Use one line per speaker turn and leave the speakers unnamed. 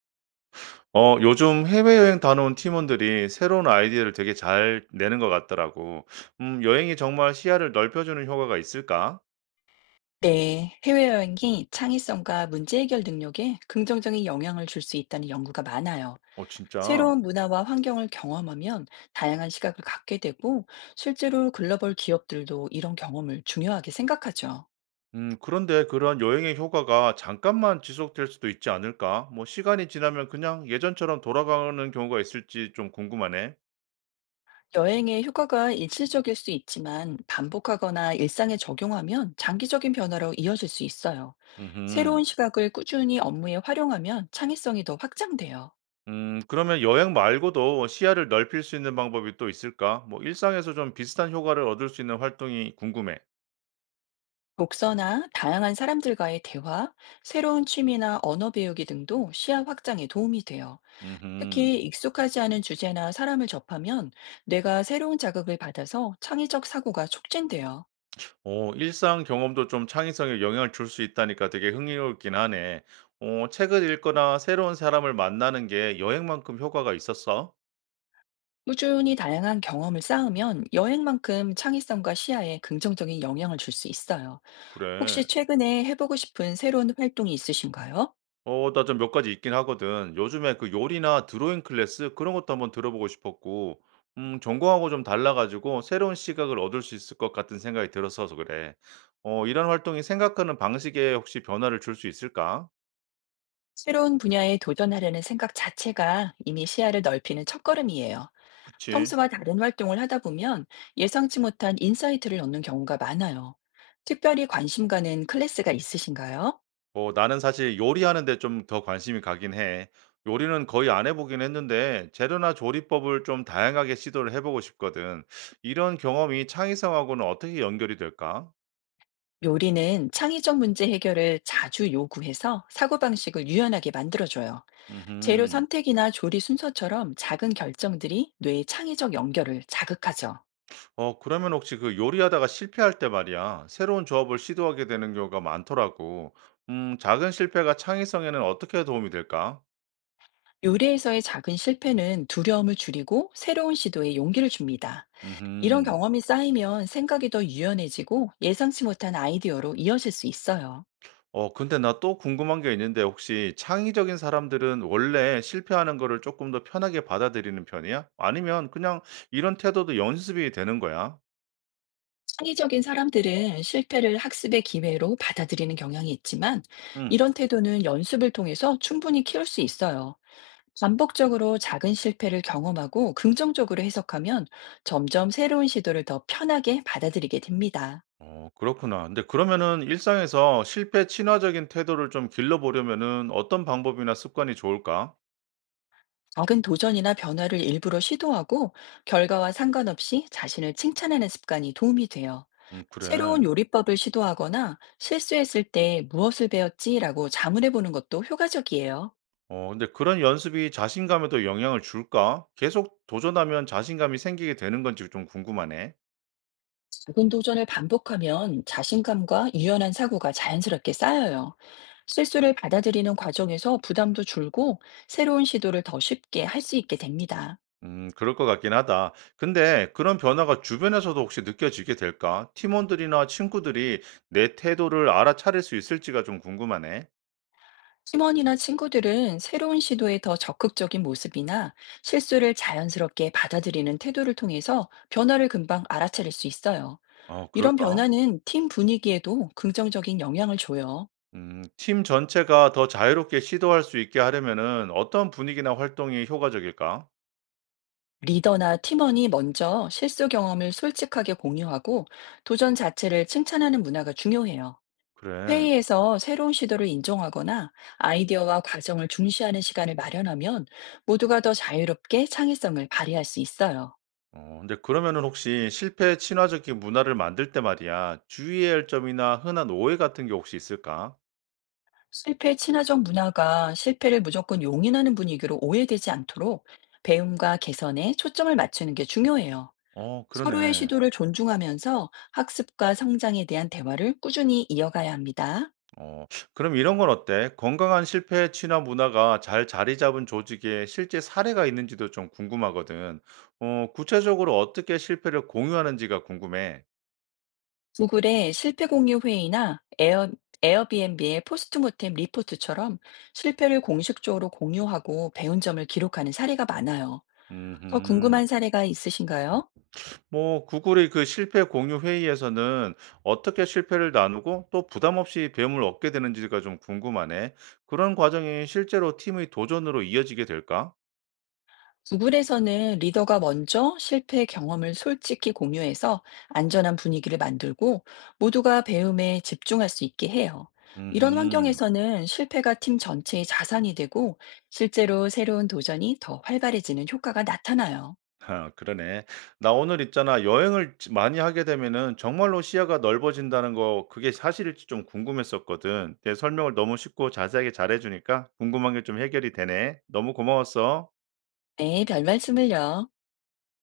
어 요즘 해외여행 다녀온 팀원들이 새로운 아이디어를 되게 잘 내는 것 같더라고. 여행이 정말 시야를 넓혀주는 효과가 있을까?
네, 해외여행이 창의성과 문제 해결 능력에 긍정적인 영향을 줄 수 있다는 연구가 많아요.
어, 진짜.
새로운 문화와 환경을 경험하면 다양한 시각을 갖게 되고, 실제로 글로벌 기업들도 이런 경험을 중요하게 생각하죠.
그런데 그런 여행의 효과가 잠깐만 지속될 수도 있지 않을까? 뭐, 시간이 지나면 그냥 예전처럼 돌아가는 경우가 있을지 좀 궁금하네.
여행의 효과가 일시적일 수 있지만, 반복하거나 일상에 적용하면 장기적인 변화로 이어질 수 있어요.
음흠.
새로운 시각을 꾸준히 업무에 활용하면 창의성이 더 확장돼요.
그러면 여행 말고도 시야를 넓힐 수 있는 방법이 또 있을까? 뭐, 일상에서 좀 비슷한 효과를 얻을 수 있는 활동이 궁금해.
독서나 다양한 사람들과의 대화, 새로운 취미나 언어 배우기 등도 시야 확장에 도움이 돼요.
음흠.
특히 익숙하지 않은 주제나 사람을 접하면 뇌가 새로운 자극을 받아서 창의적 사고가 촉진돼요.
어, 일상 경험도 좀 창의성에 영향을 줄 수 있다니까 되게 흥미롭긴 하네. 어, 책을 읽거나 새로운 사람을 만나는 게 여행만큼 효과가 있었어?
꾸준히 다양한 경험을 쌓으면 여행만큼 창의성과 시야에 긍정적인 영향을 줄 수 있어요.
그래.
혹시 최근에 해보고 싶은 새로운 활동이 있으신가요?
어, 나 좀 몇 가지 있긴 하거든. 요즘에 그 요리나 드로잉 클래스 그런 것도 한번 들어보고 싶었고, 전공하고 좀 달라가지고 새로운 시각을 얻을 수 있을 것 같은 생각이 들어서 그래. 어, 이런 활동이 생각하는 방식에 혹시 변화를 줄 수 있을까?
새로운 분야에 도전하려는 생각 자체가 이미 시야를 넓히는 첫걸음이에요.
그치.
평소와 다른 활동을 하다 보면 예상치 못한 인사이트를 얻는 경우가 많아요. 특별히 관심 가는 클래스가 있으신가요?
어 나는 사실 요리하는 데 좀 더 관심이 가긴 해. 요리는 거의 안 해 보긴 했는데 재료나 조리법을 좀 다양하게 시도를 해 보고 싶거든. 이런 경험이 창의성하고는 어떻게 연결이 될까?
요리는 창의적 문제 해결을 자주 요구해서 사고방식을 유연하게 만들어줘요. 재료
음흠.
선택이나 조리 순서처럼 작은 결정들이 뇌의 창의적 연결을 자극하죠.
어 그러면 혹시 그 요리하다가 실패할 때 말이야. 새로운 조합을 시도하게 되는 경우가 많더라고. 작은 실패가 창의성에는 어떻게 도움이 될까?
요리에서의 작은 실패는 두려움을 줄이고 새로운 시도에 용기를 줍니다. 이런
음흠.
경험이 쌓이면 생각이 더 유연해지고 예상치 못한 아이디어로 이어질 수 있어요.
어 근데 나 또 궁금한 게 있는데 혹시 창의적인 사람들은 원래 실패하는 거를 조금 더 편하게 받아들이는 편이야? 아니면 그냥 이런 태도도 연습이 되는 거야?
창의적인 사람들은 실패를 학습의 기회로 받아들이는 경향이 있지만,
음.
이런 태도는 연습을 통해서 충분히 키울 수 있어요. 반복적으로 작은 실패를 경험하고 긍정적으로 해석하면 점점 새로운 시도를 더 편하게 받아들이게 됩니다.
어 그렇구나. 근데 그러면은 일상에서 실패 친화적인 태도를 좀 길러 보려면은 어떤 방법이나 습관이 좋을까?
작은 도전이나 변화를 일부러 시도하고, 결과와 상관없이 자신을 칭찬하는 습관이 도움이 돼요.
그래.
새로운 요리법을 시도하거나 실수했을 때 무엇을 배웠지라고 자문해 보는 것도 효과적이에요.
어 근데 그런 연습이 자신감에도 영향을 줄까? 계속 도전하면 자신감이 생기게 되는 건지 좀 궁금하네.
작은 도전을 반복하면 자신감과 유연한 사고가 자연스럽게 쌓여요. 실수를 받아들이는 과정에서 부담도 줄고, 새로운 시도를 더 쉽게 할 수 있게 됩니다.
그럴 것 같긴 하다. 근데 그런 변화가 주변에서도 혹시 느껴지게 될까? 팀원들이나 친구들이 내 태도를 알아차릴 수 있을지가 좀 궁금하네.
팀원이나 친구들은 새로운 시도에 더 적극적인 모습이나 실수를 자연스럽게 받아들이는 태도를 통해서 변화를 금방 알아차릴 수 있어요.
어,
이런
그럴까?
변화는 팀 분위기에도 긍정적인 영향을 줘요.
팀 전체가 더 자유롭게 시도할 수 있게 하려면은 어떤 분위기나 활동이 효과적일까?
리더나 팀원이 먼저 실수 경험을 솔직하게 공유하고, 도전 자체를 칭찬하는 문화가 중요해요.
그래.
회의에서 새로운 시도를 인정하거나 아이디어와 과정을 중시하는 시간을 마련하면 모두가 더 자유롭게 창의성을 발휘할 수 있어요.
어, 근데 그러면은 혹시 실패 친화적인 문화를 만들 때 말이야, 주의해야 할 점이나 흔한 오해 같은 게 혹시 있을까?
실패 친화적 문화가 실패를 무조건 용인하는 분위기로 오해되지 않도록 배움과 개선에 초점을 맞추는 게 중요해요.
어,
서로의
그러네.
시도를 존중하면서 학습과 성장에 대한 대화를 꾸준히 이어가야 합니다.
어, 그럼 이런 건 어때? 건강한 실패 취나 문화가 잘 자리 잡은 조직에 실제 사례가 있는지도 좀 궁금하거든. 어, 구체적으로 어떻게 실패를 공유하는지가 궁금해.
구글의 실패 공유 회의나 에어비앤비의 포스트 모템 리포트처럼 실패를 공식적으로 공유하고 배운 점을 기록하는 사례가 많아요. 더
음,
궁금한 사례가 있으신가요?
뭐, 구글의 그 실패 공유 회의에서는 어떻게 실패를 나누고 또 부담 없이 배움을 얻게 되는지가 좀 궁금하네. 그런 과정이 실제로 팀의 도전으로 이어지게 될까?
구글에서는 리더가 먼저 실패 경험을 솔직히 공유해서 안전한 분위기를 만들고, 모두가 배움에 집중할 수 있게 해요. 이런
음
환경에서는 실패가 팀 전체의 자산이 되고, 실제로 새로운 도전이 더 활발해지는 효과가 나타나요.
아, 그러네. 나 오늘 있잖아. 많이 하게 되면은 정말로 시야가 넓어진다는 거 그게 사실일지 좀 궁금했었거든. 내 설명을 너무 쉽고 자세하게 잘해주니까 궁금한 게 좀 해결이 되네. 너무 고마웠어.
네, 별 말씀을요.